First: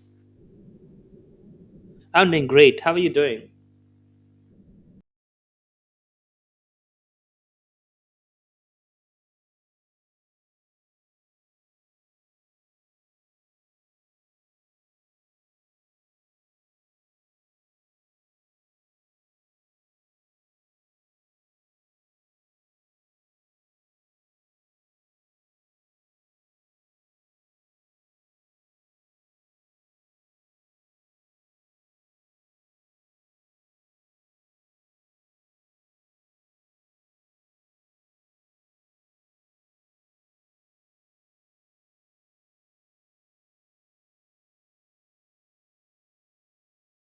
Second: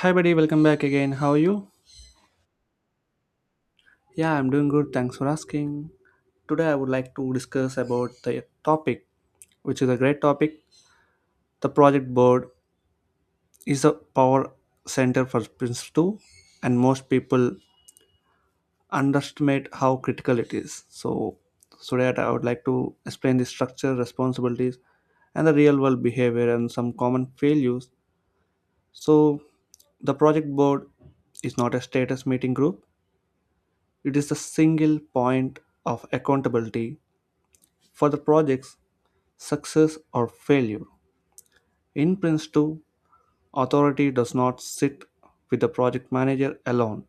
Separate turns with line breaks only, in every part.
Hi, buddy, welcome back again. How are you?
I'm doing great. How are you doing?
Yeah, I'm doing good. Thanks for asking. Today, I would like to discuss about the topic, which is a great topic. The project board is a power center for Prince 2, and most people underestimate how critical it is. So, so that I would like to explain the structure, responsibilities, and the real world behavior and some common failures. So, the project board is not a status meeting group. It is the single point of accountability for the project's success or failure. In Prince 2, authority does not sit with the project manager alone.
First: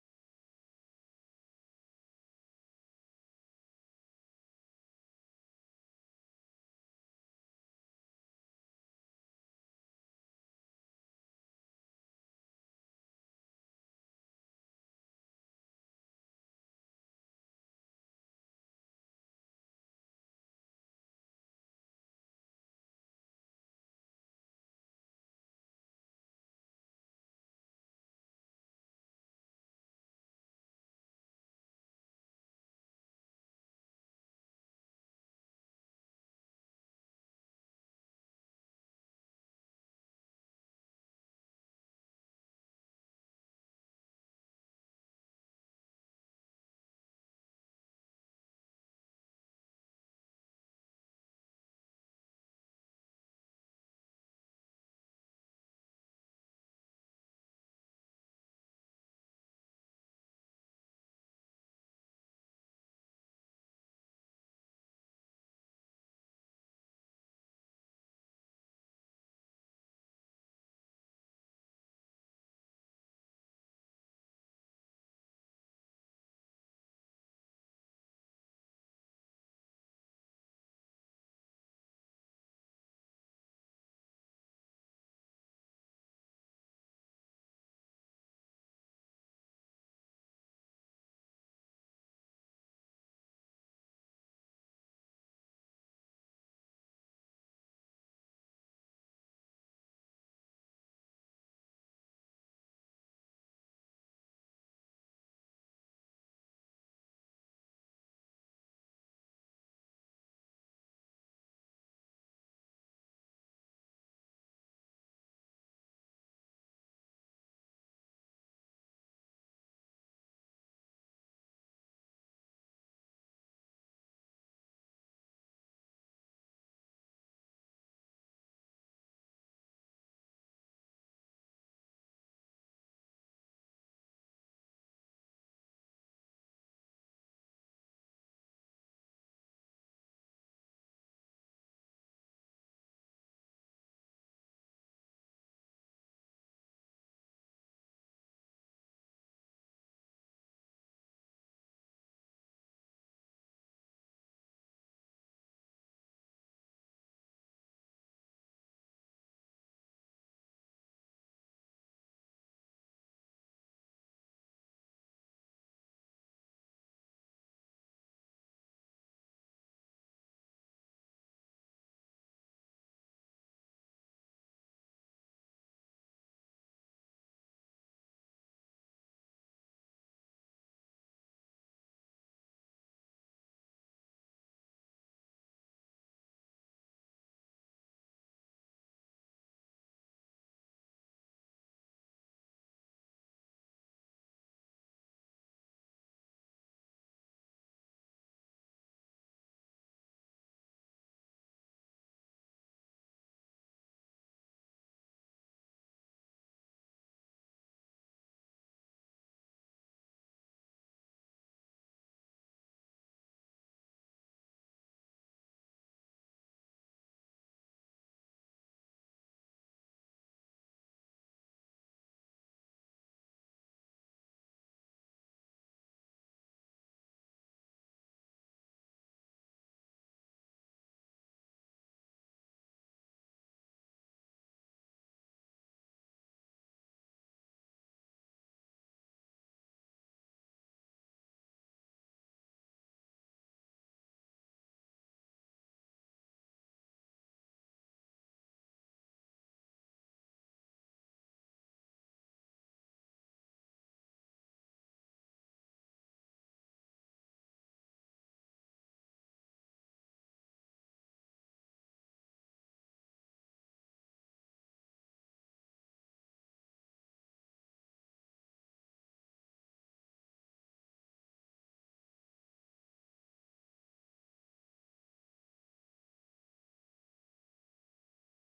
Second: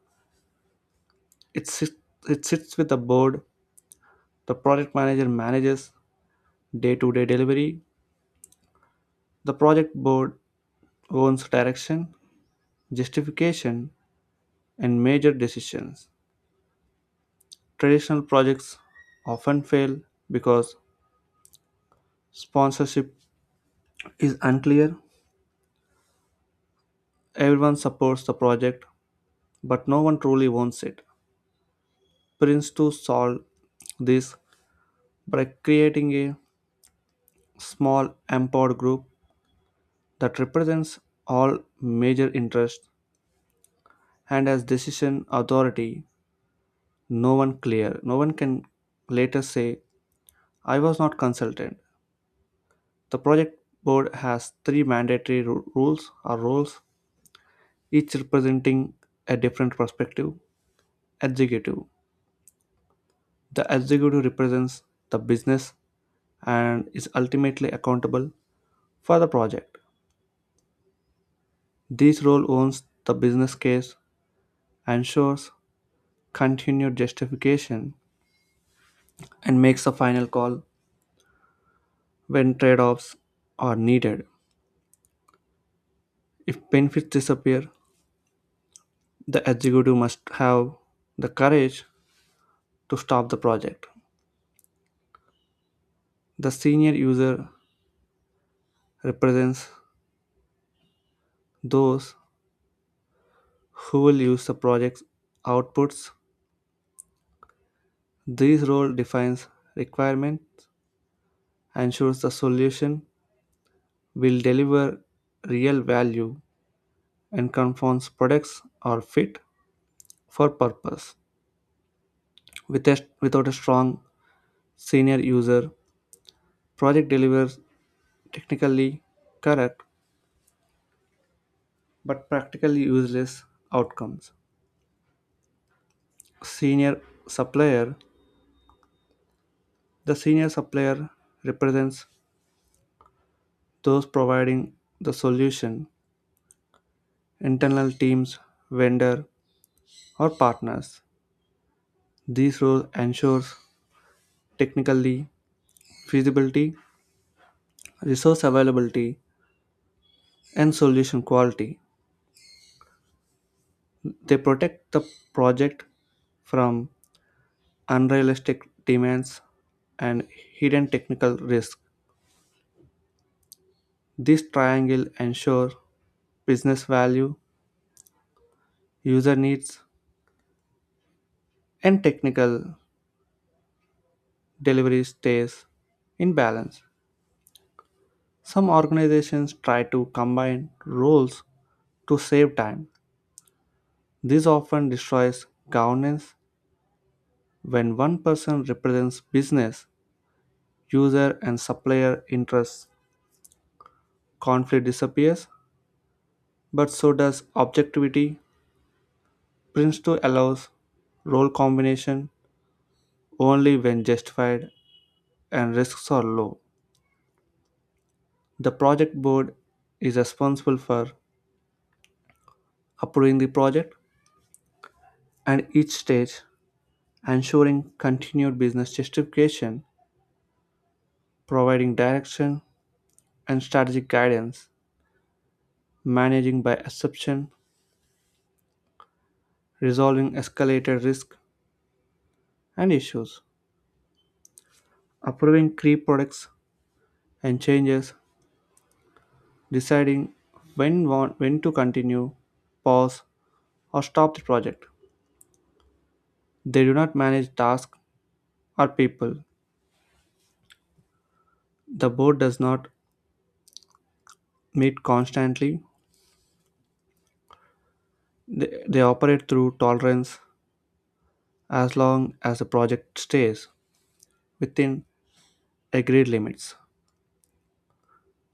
It, sit, it sits with the board. The project manager manages day to day delivery. The project board owns direction, justification, and major decisions. Traditional projects often fail because sponsorship is unclear. Everyone supports the project but no one truly owns it. Prince too solved this by creating a small empowered group that represents all major interests and has decision authority. No one can later say I was not consulted. The project board has three mandatory rules or roles, each representing a different perspective. Executive: the executive represents the business and is ultimately accountable for the project. This role owns the business case, ensures continued justification, and makes a final call when trade offs are needed. If benefits disappear, the executive must have the courage to stop the project. The senior user represents those who will use the project's outputs. This role defines requirements, ensures the solution will deliver real value and conforms products are fit for purpose. Without a strong senior user, project delivers technically correct but practically useless outcomes. Senior supplier. The senior supplier represents those providing the solution, internal teams, vendor, or partners. These roles ensures technically feasibility, resource availability, and solution quality. They protect the project from unrealistic demands and hidden technical risk. This triangle ensures business value, user needs, and technical delivery stays in balance. Some organizations try to combine roles to save time. This often destroys governance when one person represents business, user, and supplier interests. Conflict disappears but so does objectivity. Prince 2 allows role combination only when justified and risks are low. The project board is responsible for approving the project and each stage, ensuring continued business justification, providing direction and strategic guidance, managing by exception, resolving escalated risk and issues, approving key products and changes, deciding when to continue, pause, or stop the project. They do not manage tasks or people. The board does not meet constantly. They operate through tolerance as long as the project stays within agreed limits.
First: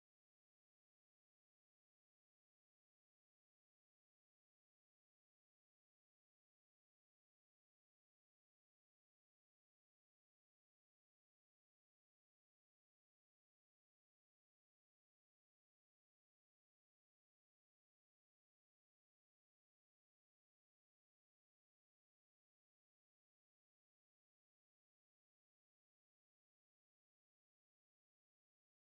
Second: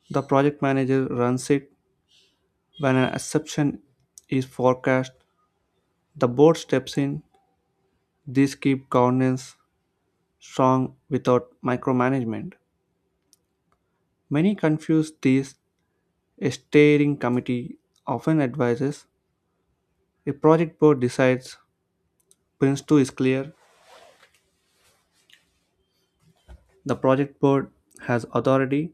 The project manager runs it when an exception is forecast. The board steps in. These keep governance strong without micromanagement. Many confuse these. A steering committee often advises, a project board decides. Prince 2 is clear, the project board has authority,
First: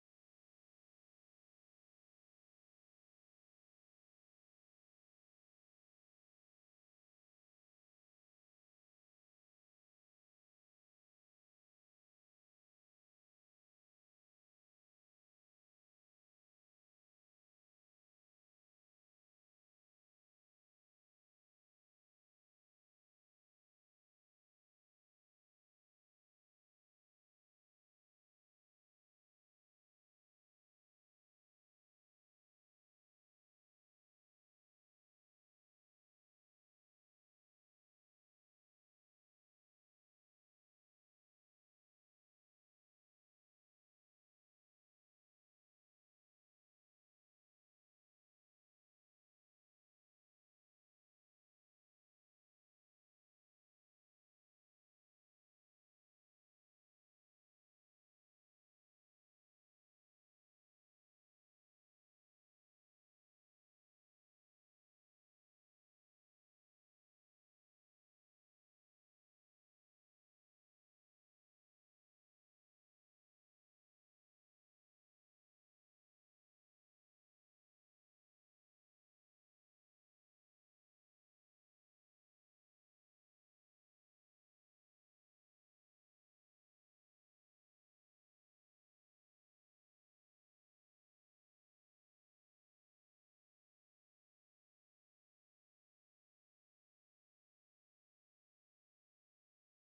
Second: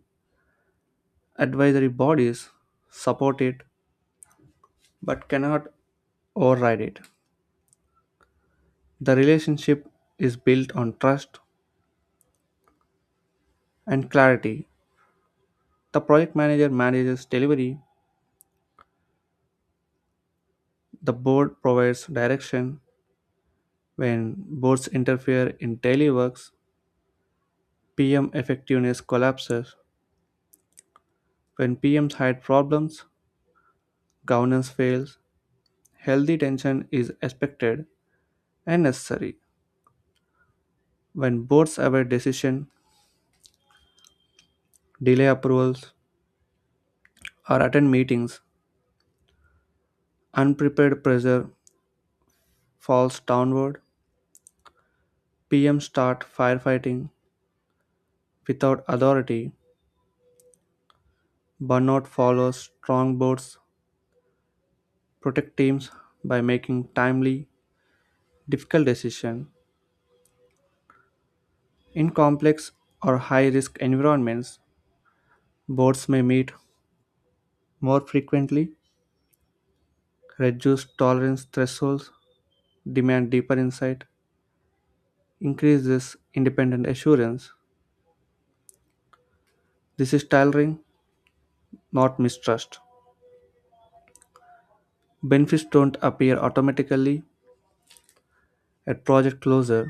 advisory bodies support it but cannot override it. The relationship is built on trust and clarity. The project manager manages delivery, the board provides direction. When boards interfere in daily works, PM effectiveness collapses. When PMs hide problems, governance fails. Healthy tension is expected and necessary. When boards await decision, delay approvals, or attend meetings, unprepared pressure falls downward. PM start firefighting without authority. Burnout follows strong boards protect teams by making timely, difficult decisions. In complex or high-risk environments, boards may meet more frequently, reduce tolerance thresholds, demand deeper insight, increases independent assurance. This is tailoring, not mistrust. Benefits don't appear automatically at project closure.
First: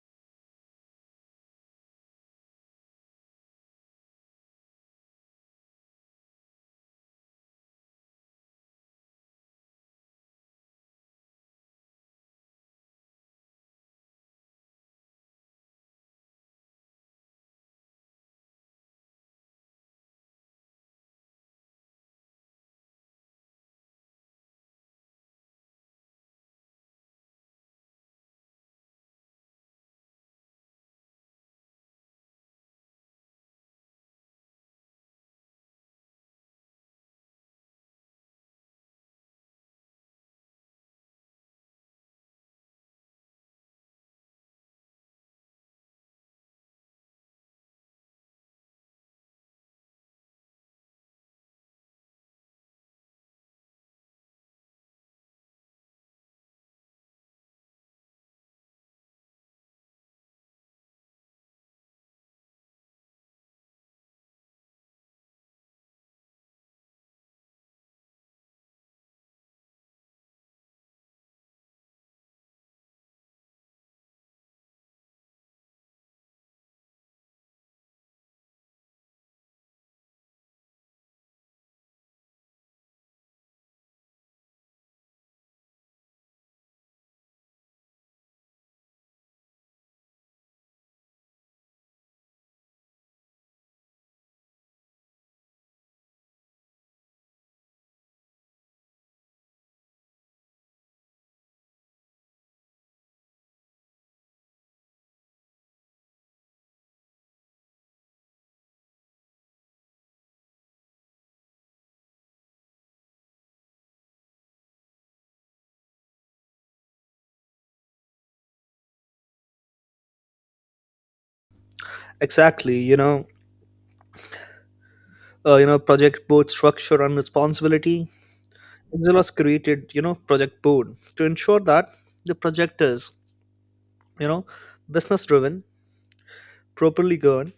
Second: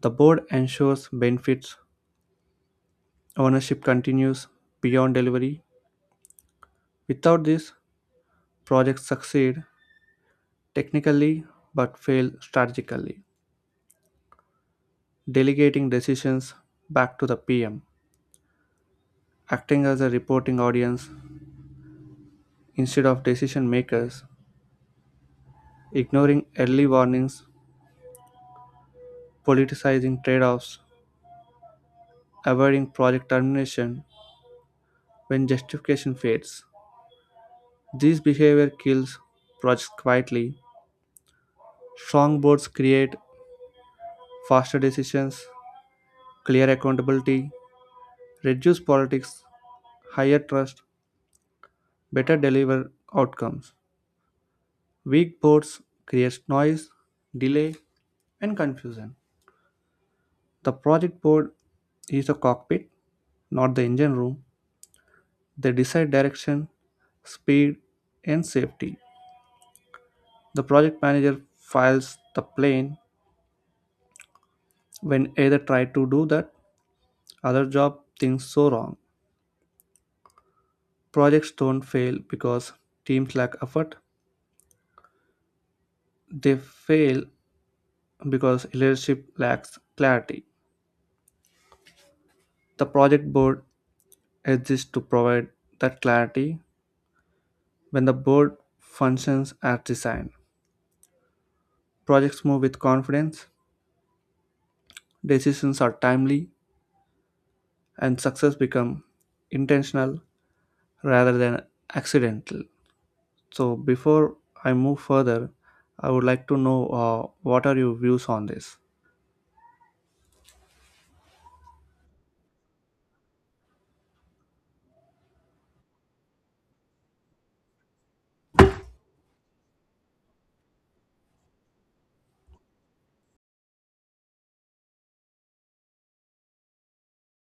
The board ensures benefits ownership continues beyond delivery. Without this, projects succeed technically but fail strategically. Delegating decisions back to the PM, acting as a reporting audience instead of decision makers, ignoring early warnings, politicizing trade offs, avoiding project termination when justification fades. This behavior kills projects quietly. Strong boards create faster decisions, clear accountability, reduce politics, higher trust, better deliver outcomes. Weak boards create noise, delay, and confusion. The project board is the cockpit, not the engine room. They decide direction, speed, and safety. The project manager files the plane. When either try to do that, other job things so wrong. Projects don't fail because teams lack effort. They fail because leadership lacks clarity. The project board exists to provide that clarity when the board functions as designed. Projects move with confidence, decisions are timely, and success become intentional rather than accidental. So before I move further, I would like to know, what are your views on this?
Exactly. Project board structure and responsibility. Exelos created, project board to ensure that the project is, you know, business driven, properly governed,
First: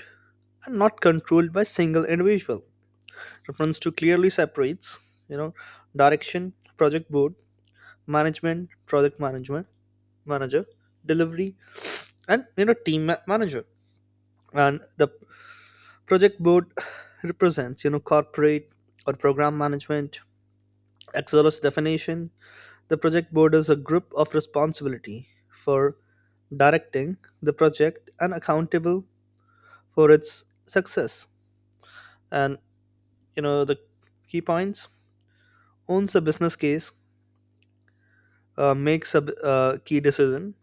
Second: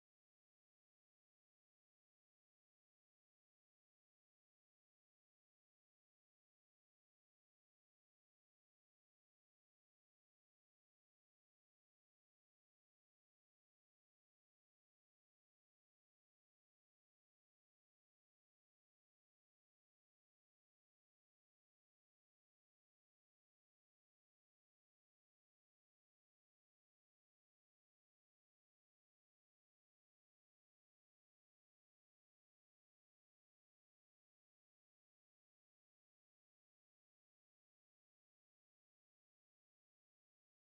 and not controlled by single individual. Reference to clearly separates, you know, direction, project board, management, project management, manager, delivery, and team manager. And the Project board represents, corporate or program management. Axelos definition, the project board is a group of responsibility for directing the project and accountable for its success. And the key points: owns a business case, makes a key decision,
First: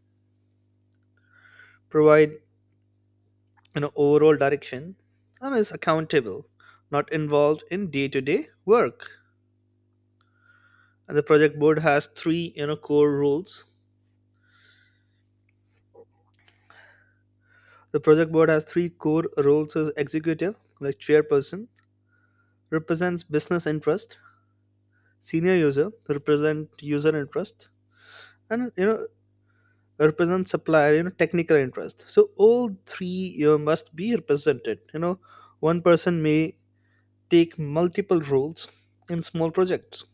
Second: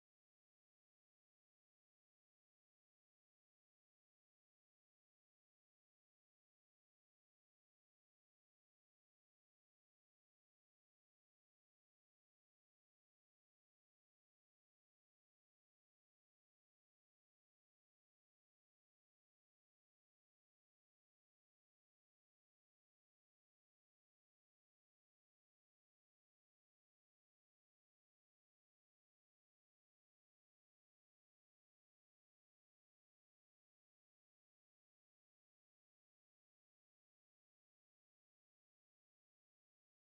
provide overall direction, and is accountable, not involved in day-to-day work. And the project board has three core rules. The project board has three core roles as executive, like chairperson, represents business interest, senior user, represent user interest, and represents supplier, technical interest. So all three must be represented. One person may take multiple roles in small projects,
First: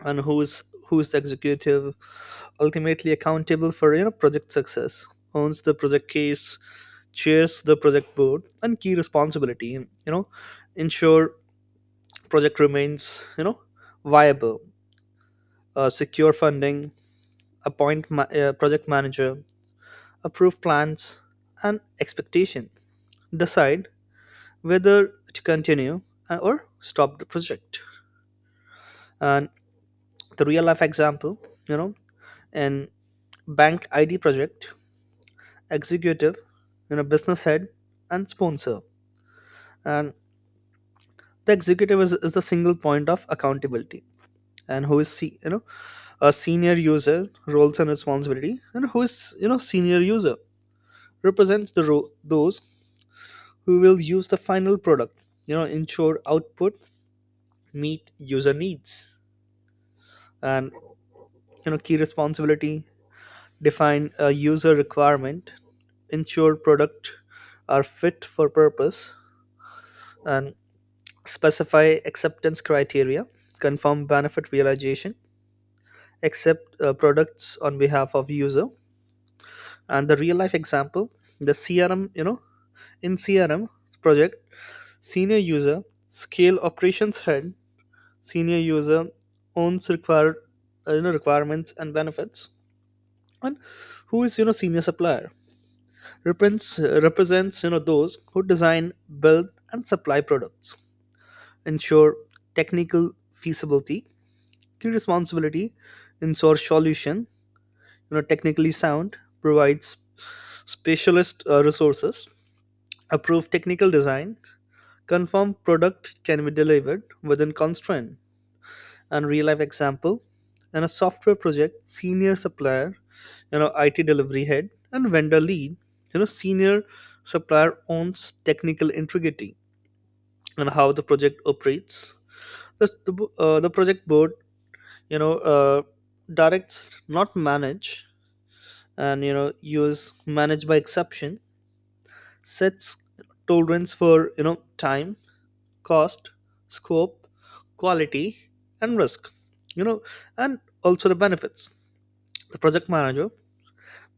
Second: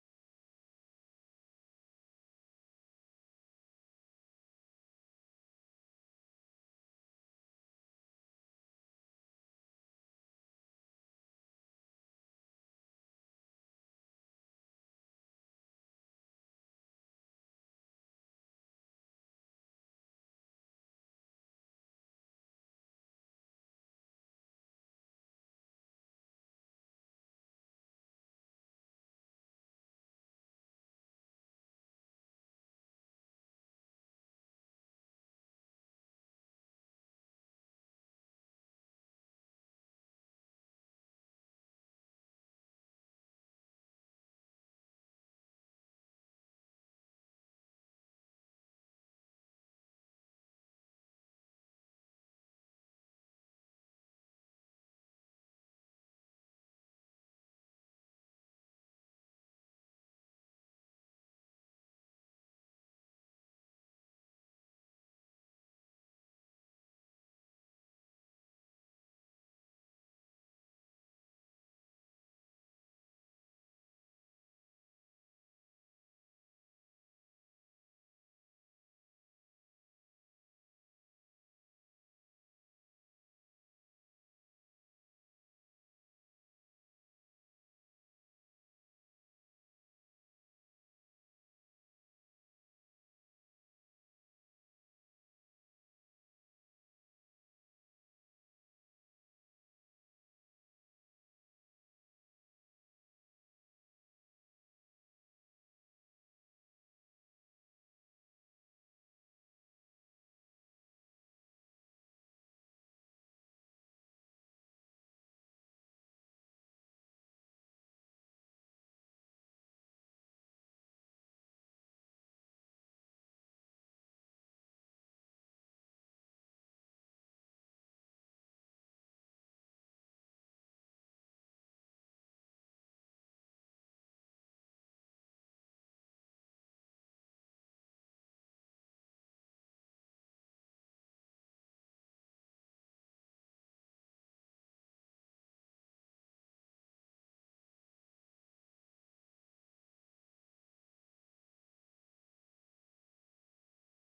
and who is the executive ultimately accountable for project success, owns the project case, chairs the project board and key responsibility, and ensure project remains viable, secure funding, appoint project manager, approve plans and expectation, decide whether to continue or stop the project. And the real life example, you know in bank ID project, executive, business head and sponsor, and the executive is the single point of accountability. And who is a senior user roles and responsibility, and who is senior user represents those who will use the final product, ensure output meet user needs. And key responsibility, define a user requirement, ensure product are fit for purpose, and specify acceptance criteria, confirm benefit realization, accept products on behalf of user. And the real life example, the CRM, in CRM project, senior user, scale operations head, senior user owns required you know requirements and benefits. And who is senior supplier represents, those who design, build and supply products, ensure technical feasibility. Key responsibility, ensure solution, technically sound, provides specialist resources, approve technical design, confirm product can be delivered within constraint, and real life example. In a software project, senior supplier, IT delivery head, and vendor lead, senior supplier owns technical integrity and how the project operates. The project board, you know, uh, directs not manage, and use manage by exception, sets tolerance for time, cost, scope, quality, and risk. You know, and also the benefits. The project manager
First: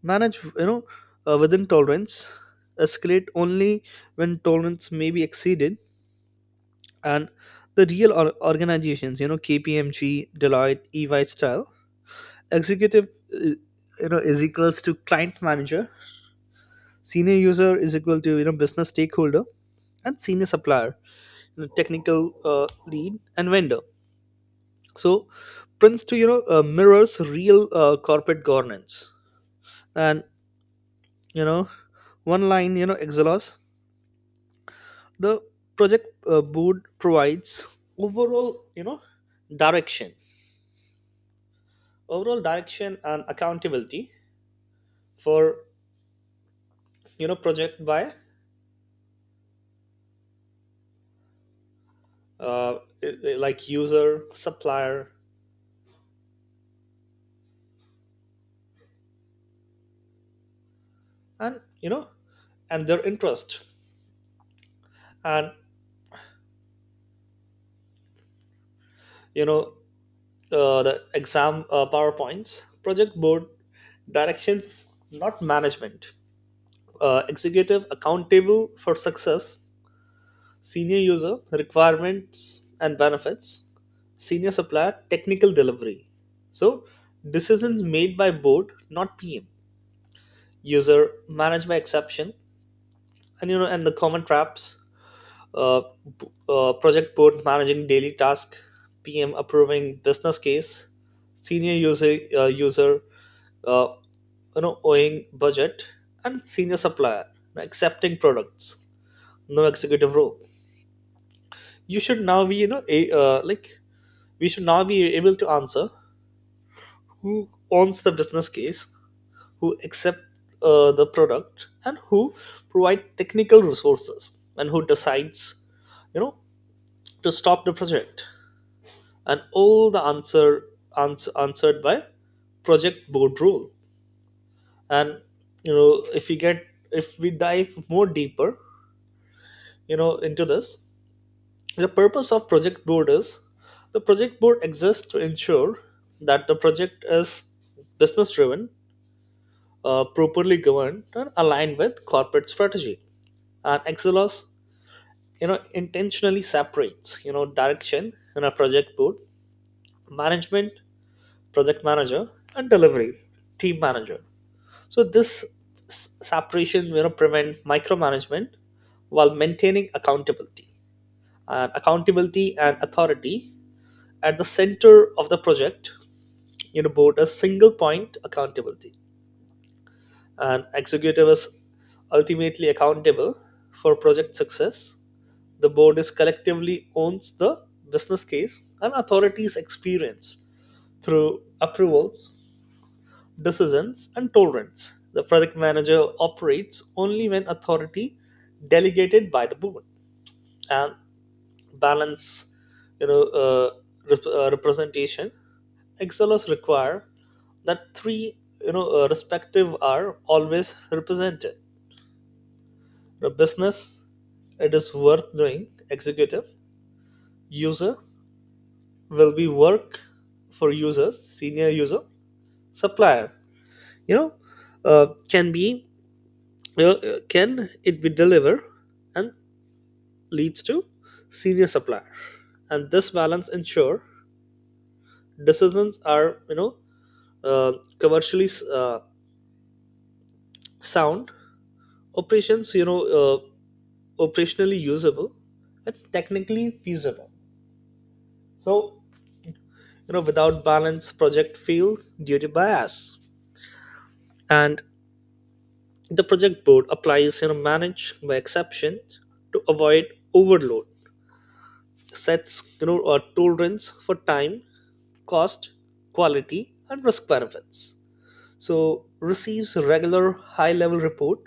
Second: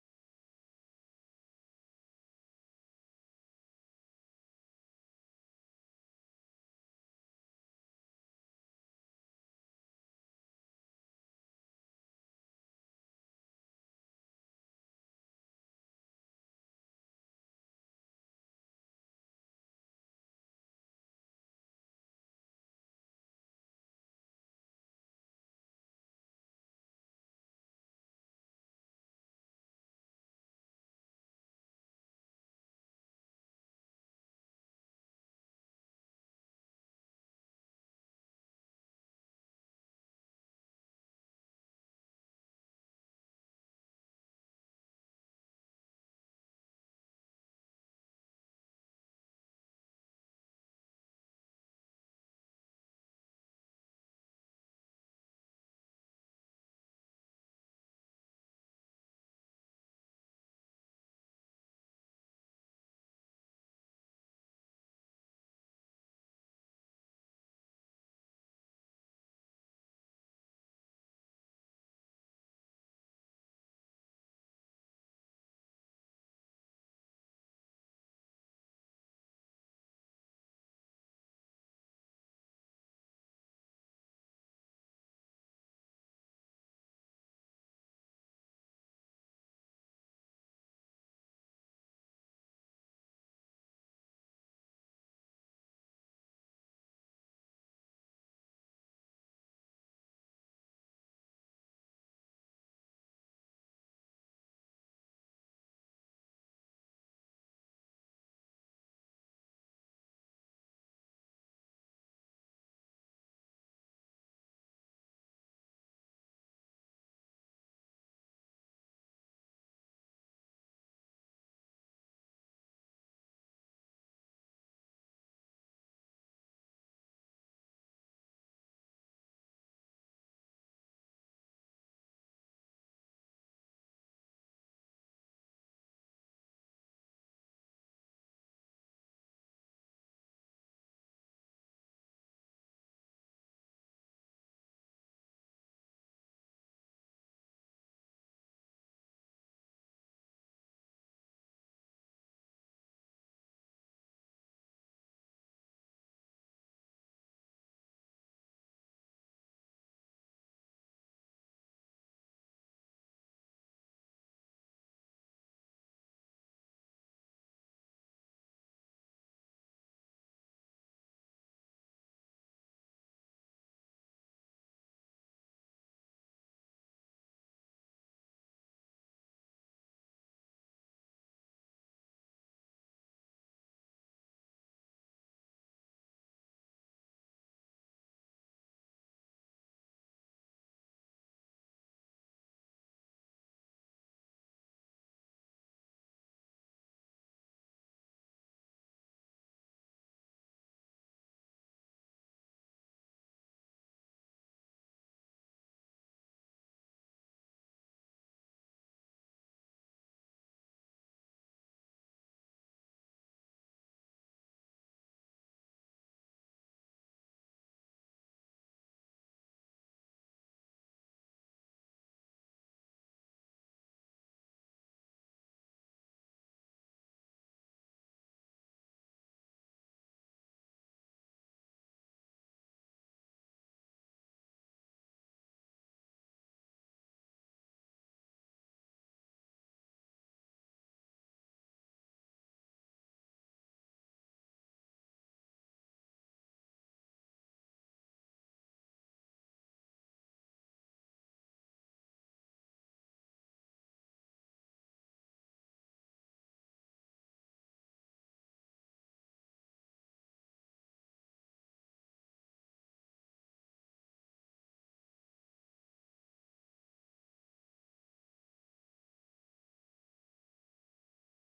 manage within tolerance, escalate only when tolerance may be exceeded. And the organizations, KPMG, Deloitte, EY style, executive, uh, is equals to client manager, senior user is equal to business stakeholder, and senior supplier, technical lead and vendor. So prince to mirrors real corporate governance. And you know one line exelos, the project board provides overall direction, and accountability for project by uh, like user supplier, and and their interest. And you know the exam powerpoints, project board directions not management, executive accountable for success, senior user requirements and benefits, senior supplier technical delivery. So decisions made by board, not PM. User managed by exception, and and the common traps. Uh, project board managing daily task, PM approving business case, senior user uh, owing budget, and senior supplier accepting products, no executive role. You should now be you know a, like We should now be able to answer who owns the business case, who accept the product, and who provide technical resources, and who decides you know to stop the project. And all the answer answered by project board rule. And if we get, if we dive more deeper into this. The purpose of project board is the project board exists to ensure that the project is business driven, properly governed, and aligned with corporate strategy. And Excelos, intentionally separates direction in a project board, management, project manager, and delivery team manager. So this separation prevents micromanagement while maintaining accountability. And accountability and authority at the center of the project, board a single point accountability. And executive is ultimately accountable for project success. The board is collectively owns the business case, and authorities experience through approvals, decisions and tolerance. The project manager operates only when authority delegated by the board. And balance, you know uh, representation, Exilers require that three respective are always represented. The business, it is worth doing, executive. User, will be work for users, senior user. Supplier, you know can be, can it be deliver, and leads to senior supplier. And this balance ensure decisions are, uh, commercially sound, operations, uh, operationally usable, and technically feasible. So, without balance, project fails due to bias. And the project board applies, manage by exception to avoid overload, sets, a tolerance for time, cost, quality, and risk benefits. So, receives regular high level report,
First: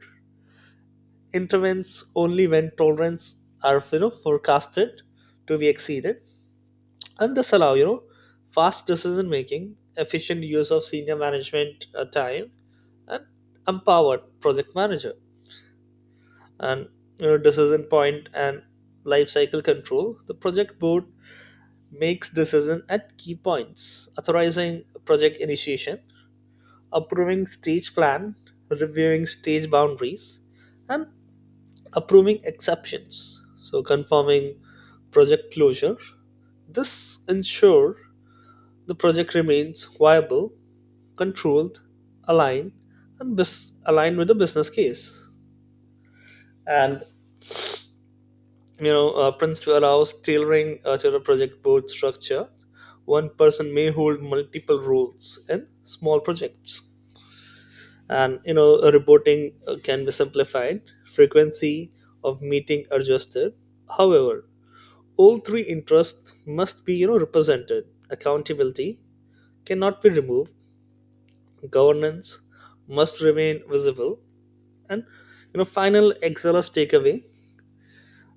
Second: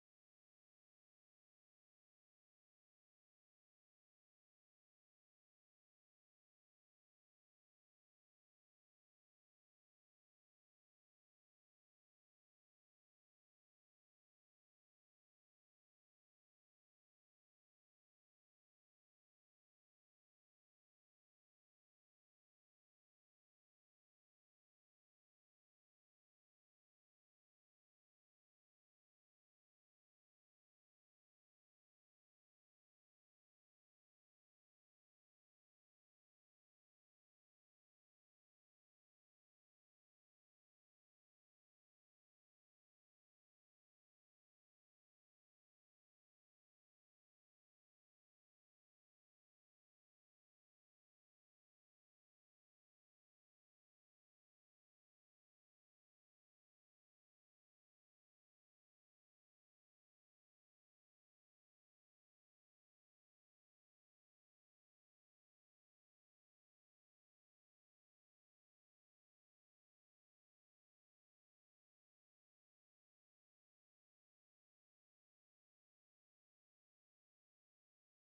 intervenes only when tolerance are, forecasted to be exceeded. And this allow fast decision making, efficient use of senior management time, and empowered project manager. And decision point and life cycle control, the project board makes decision at key points, authorizing project initiation, approving stage plan, reviewing stage boundaries, and approving exceptions, so confirming project closure. This ensure the project remains viable, controlled, aligned, and aligned with the business case. And Prince to allows tailoring to the project board structure. One person may hold multiple roles in small projects, and reporting can be simplified, frequency of meeting adjusted. However, all three interests must be represented. Accountability cannot be removed, governance must remain visible. And final excel's takeaway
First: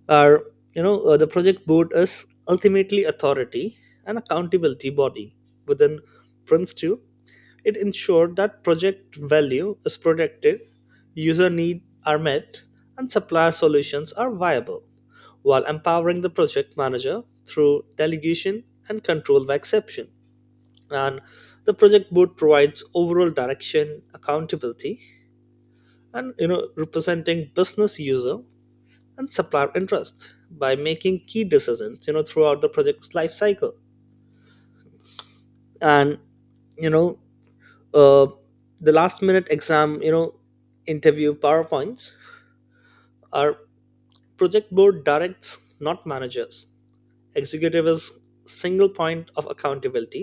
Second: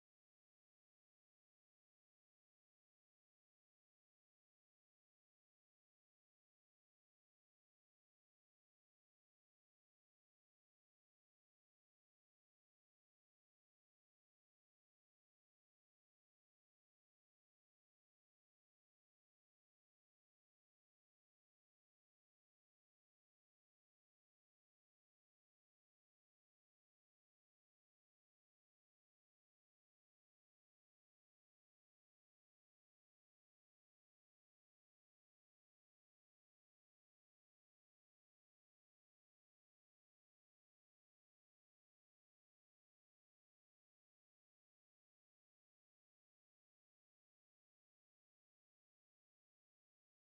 are, the project board is ultimately authority and accountability body within prince 2. It ensured that project value is protected, user needs are met, and supplier solutions are viable, while empowering the project manager through delegation and control by exception. And the project board provides overall direction, accountability, and representing business, user, and supplier interest by making key decisions throughout the project's life cycle. And you know uh, the last minute exam interview powerpoints are, project board directs not managers, executive is single point of accountability,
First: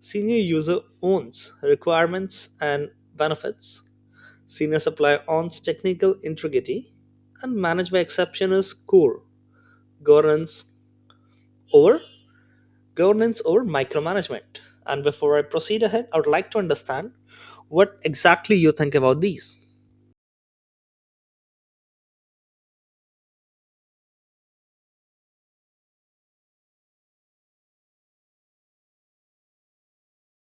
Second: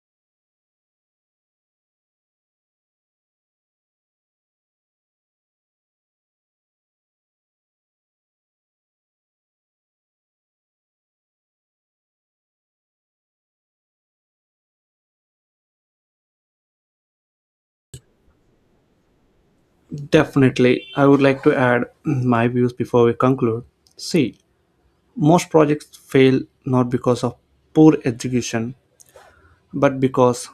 senior user owns requirements and benefits, senior supplier owns technical integrity, and manage by exception is core governance over, micromanagement. And before I proceed ahead, I would like to understand what exactly you think about these.
Definitely, I would like to add my views before we conclude. See, most projects fail not because of poor execution, but because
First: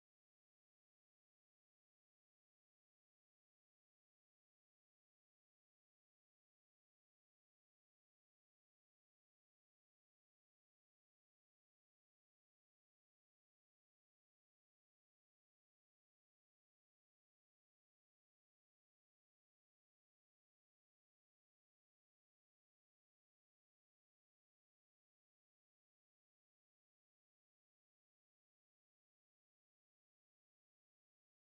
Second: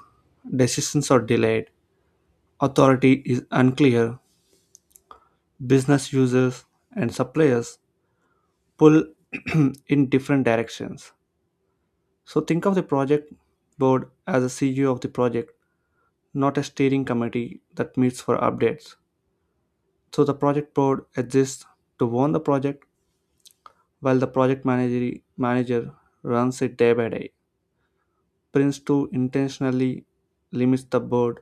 decisions are delayed, authority is unclear, business users and suppliers pull in different directions. So think of the project board as a CEO of the project, not a steering committee that meets for updates. So the project board exists to own the project while the project manager runs it day by day. Prince 2 intentionally limits the board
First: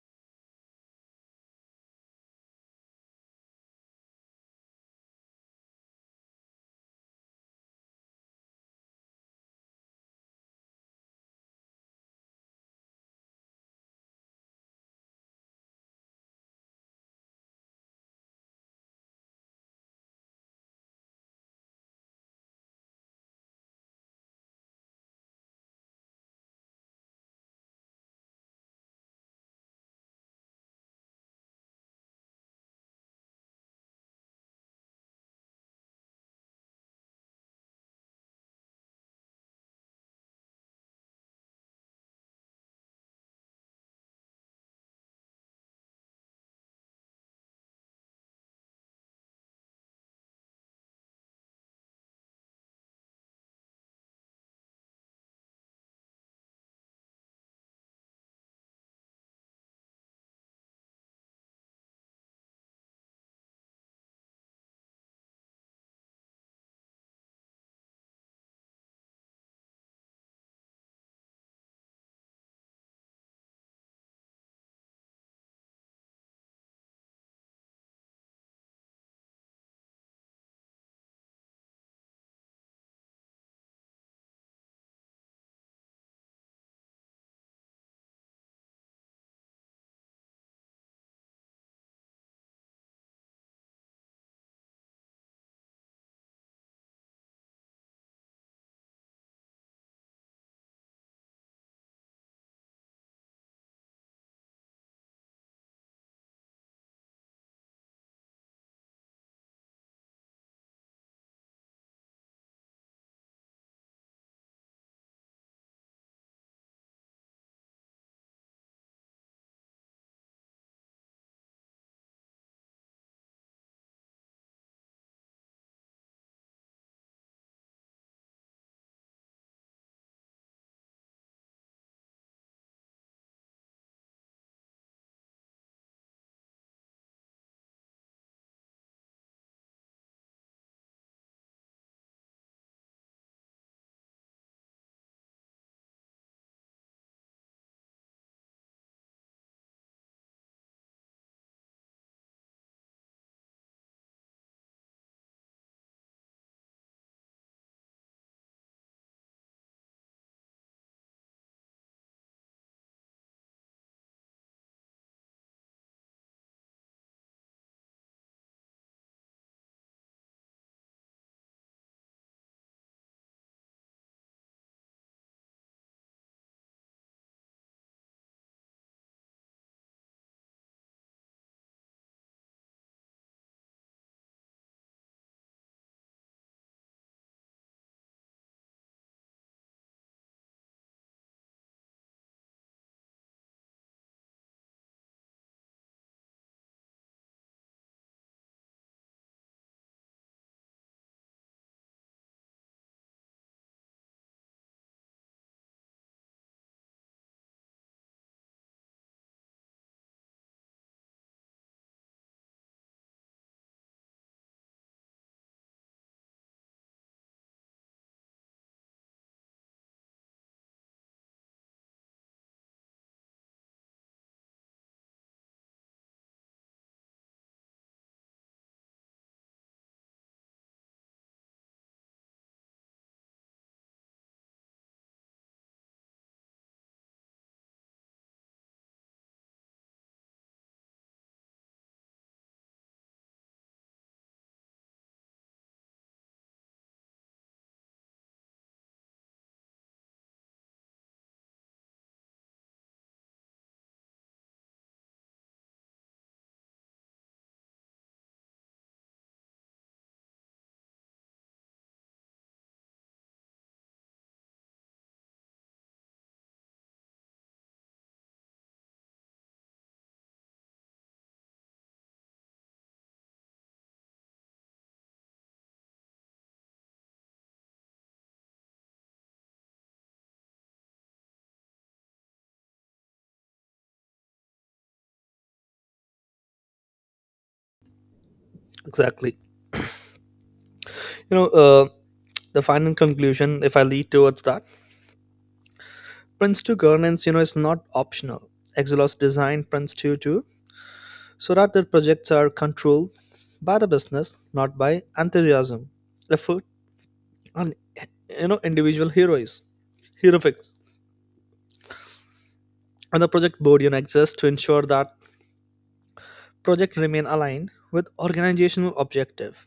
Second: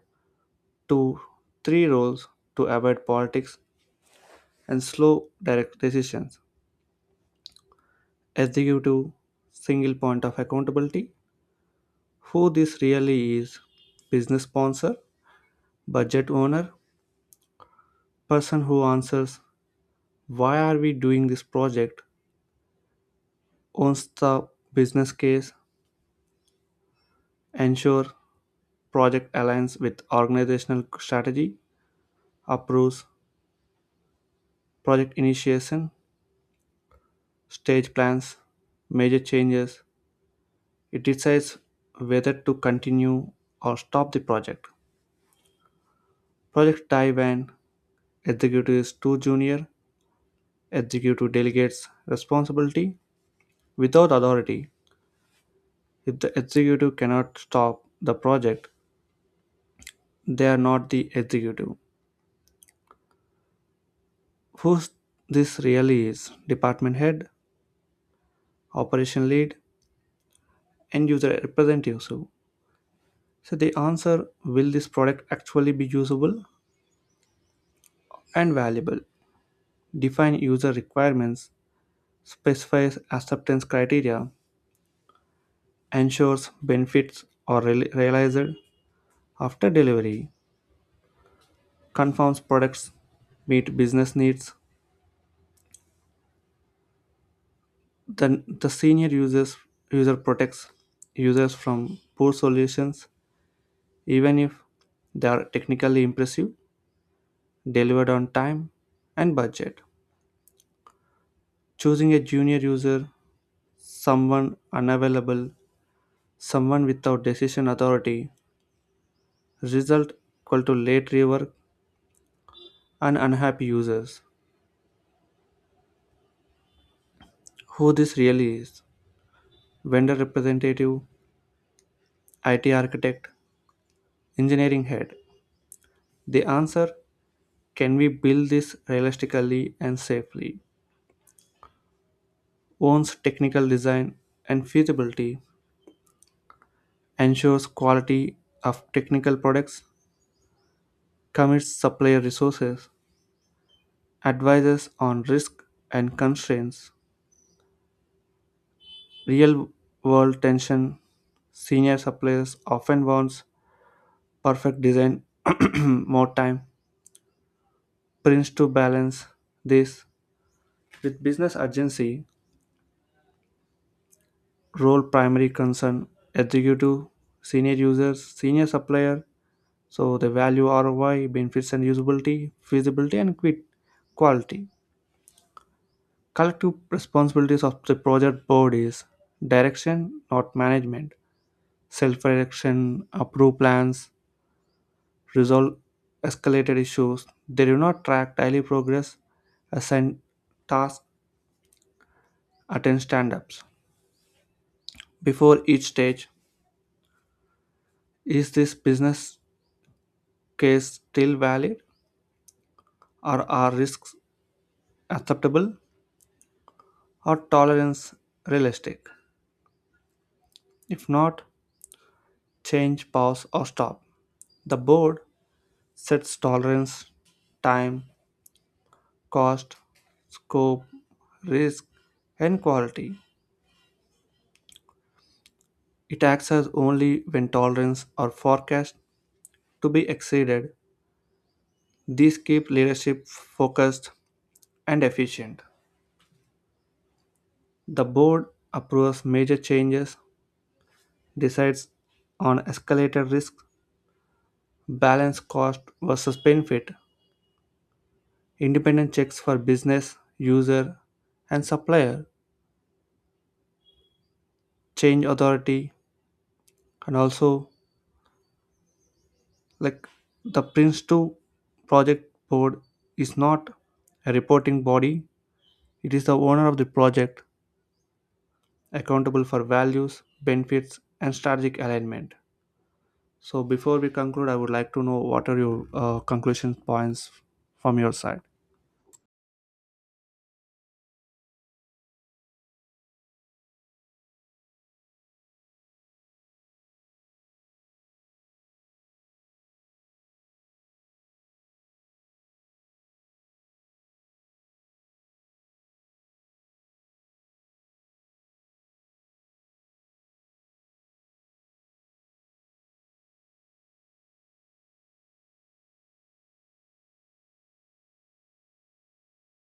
to 3 roles to avoid politics and slow direct decisions. Executive: single point of accountability. Who this really is? Business sponsor, budget owner, person who answers why are we doing this project. Owns the business case, ensures project aligns with organizational strategy, approves project initiation, stage plans, major changes. It decides whether to continue or stop the project. Project die when executive is too junior, executive delegates responsibility without authority. If the executive cannot stop the project, they are not the executive. Who this really is? Department head, operation lead, end user representative. So they answer, will this product actually be usable and valuable? Define user requirements, specifies acceptance criteria, ensures benefits are realized after delivery, confirms products meet business needs. Then the senior users user protects users from poor solutions even if they are technically impressive, delivered on time and budget. Choosing a junior user, someone unavailable, someone without decision authority, result equal to late rework and unhappy users. Who this really is? Vendor representative, IT architect, engineering head. The answer, can we build this realistically and safely? Owns technical design and feasibility, ensures quality of technical products, commits supplier resources, advises on risk and constraints. Real world tension: senior suppliers often wants perfect design more time. Prints to balance this with business urgency. Role primary concern: executive, senior users, senior supplier. So the value, ROI, benefits and usability, feasibility and quit quality. Collective responsibilities of the project board is direction not management. Self-direction, approve plans, resolve escalated issues. They do not track daily progress, assign tasks, attend stand ups. Before each stage, is this business case still valid? Or are risks acceptable? Or tolerance realistic? If not, change, pause, or stop. The board sets tolerance, time, cost, scope, risk, and quality. It acts as only when tolerance or forecast to be exceeded. These keep leadership focused and efficient. The board approves major changes, decides on escalated risk, balance cost versus benefit, independent checks for business, user, and supplier, change authority. And also, like, the Prince 2 project board is not a reporting body, it is the owner of the project accountable for values, benefits, and strategic alignment. So before we conclude, I would like to know what are your conclusion points from your side.
Exactly. You know, uh, the final conclusion, if I lead towards that, Prince 2 governance, is not optional. Exelos designed Prince 2 too, so that their projects are controlled by the business, not by enthusiasm, effort, and, individual heroes. Heroics. And the project board, exists to ensure that projects remain aligned with organizational objective.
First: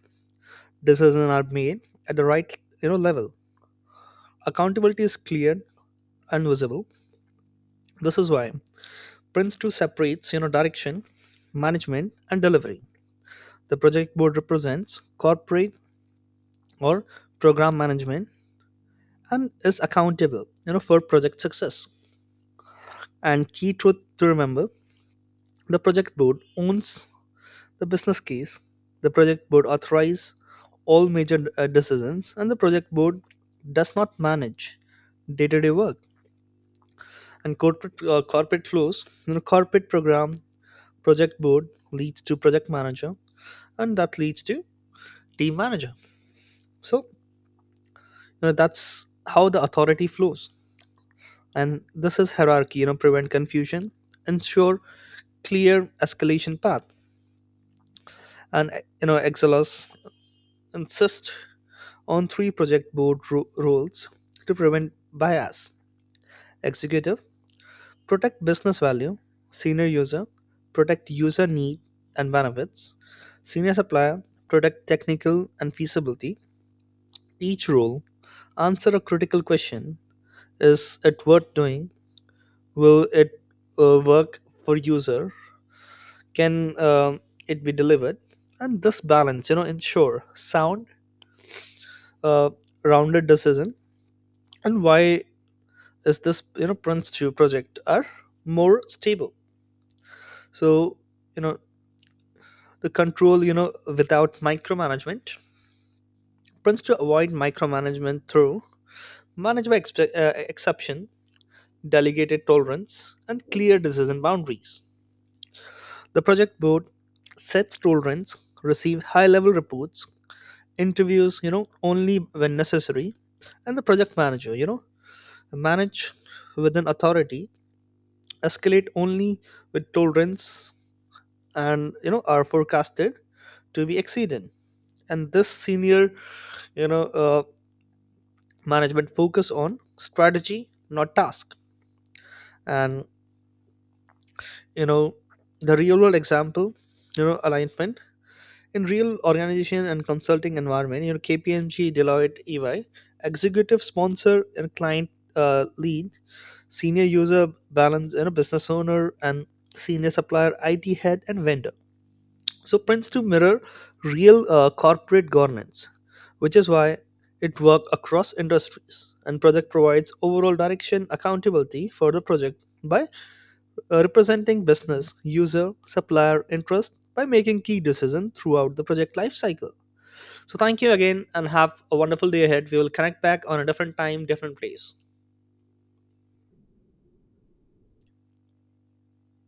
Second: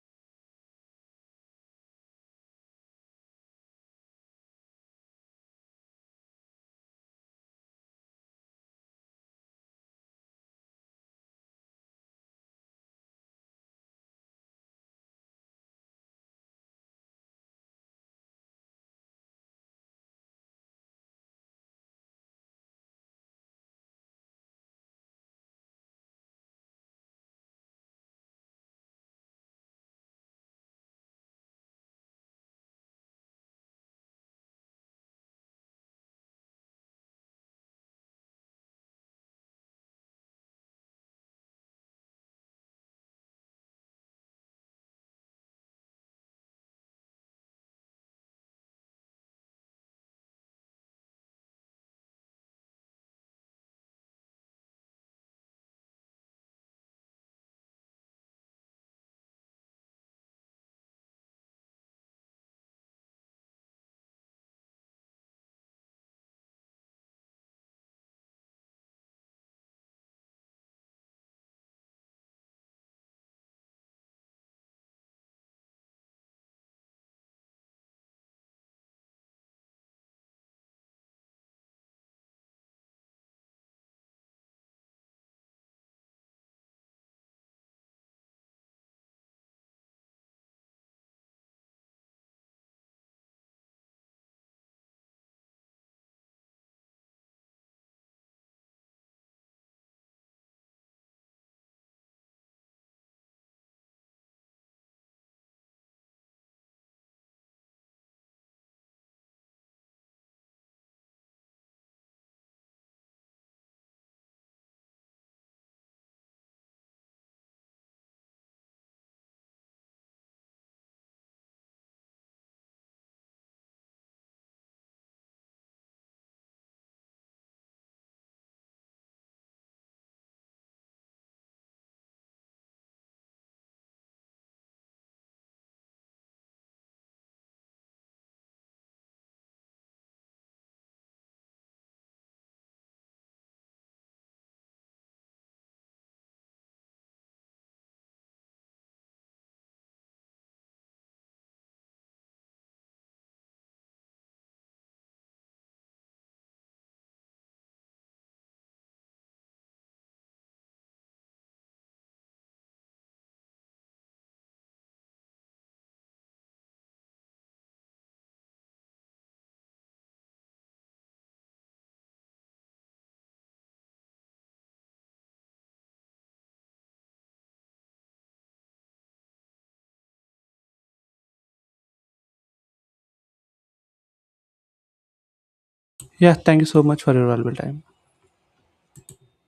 Decisions are made at the right level. Accountability is clear and visible. This is why Prince 2 separates direction, management, and delivery. The project board represents corporate or program management, and is accountable for project success. And key truth to remember, the project board owns the business case, the project board authorizes all major decisions, and the project board does not manage day-to-day work. And corporate, flows. Corporate program, project board leads to project manager, and that leads to team manager. So that's how the authority flows, and this is hierarchy. Prevent confusion, ensure clear escalation path. And Excelos insist on three project board roles to prevent bias: executive, protect business value, senior user, protect user need and benefits, senior supplier, protect technical and feasibility. Each role answer a critical question: is it worth doing? Will it work for user? Can it be delivered? And this balance, ensure sound, uh, rounded decision. And why is this prince 2 project are more stable? So you know the control, without micromanagement, prince to avoid micromanagement through managed by exception, delegated tolerance, and clear decision boundaries. The project board sets tolerance, receive high level reports, interviews only when necessary. And the project manager, manage with an authority, escalate only with tolerance and are forecasted to be exceeded. And this senior, you know uh, management focus on strategy, not task. And you know the real world example, alignment in real organization and consulting environment, KPMG, Deloitte, EY executive sponsor and client lead, senior user balance, business owner, and senior supplier, IT head and vendor. So prints to mirror real corporate governance, which is why it works across industries, and project provides overall direction accountability for the project by representing business, user, supplier interest by making key decisions throughout the project lifecycle. So thank you again and have a wonderful day ahead. We will connect back on a different time, different place.
Yeah, thank you so much for your valuable time.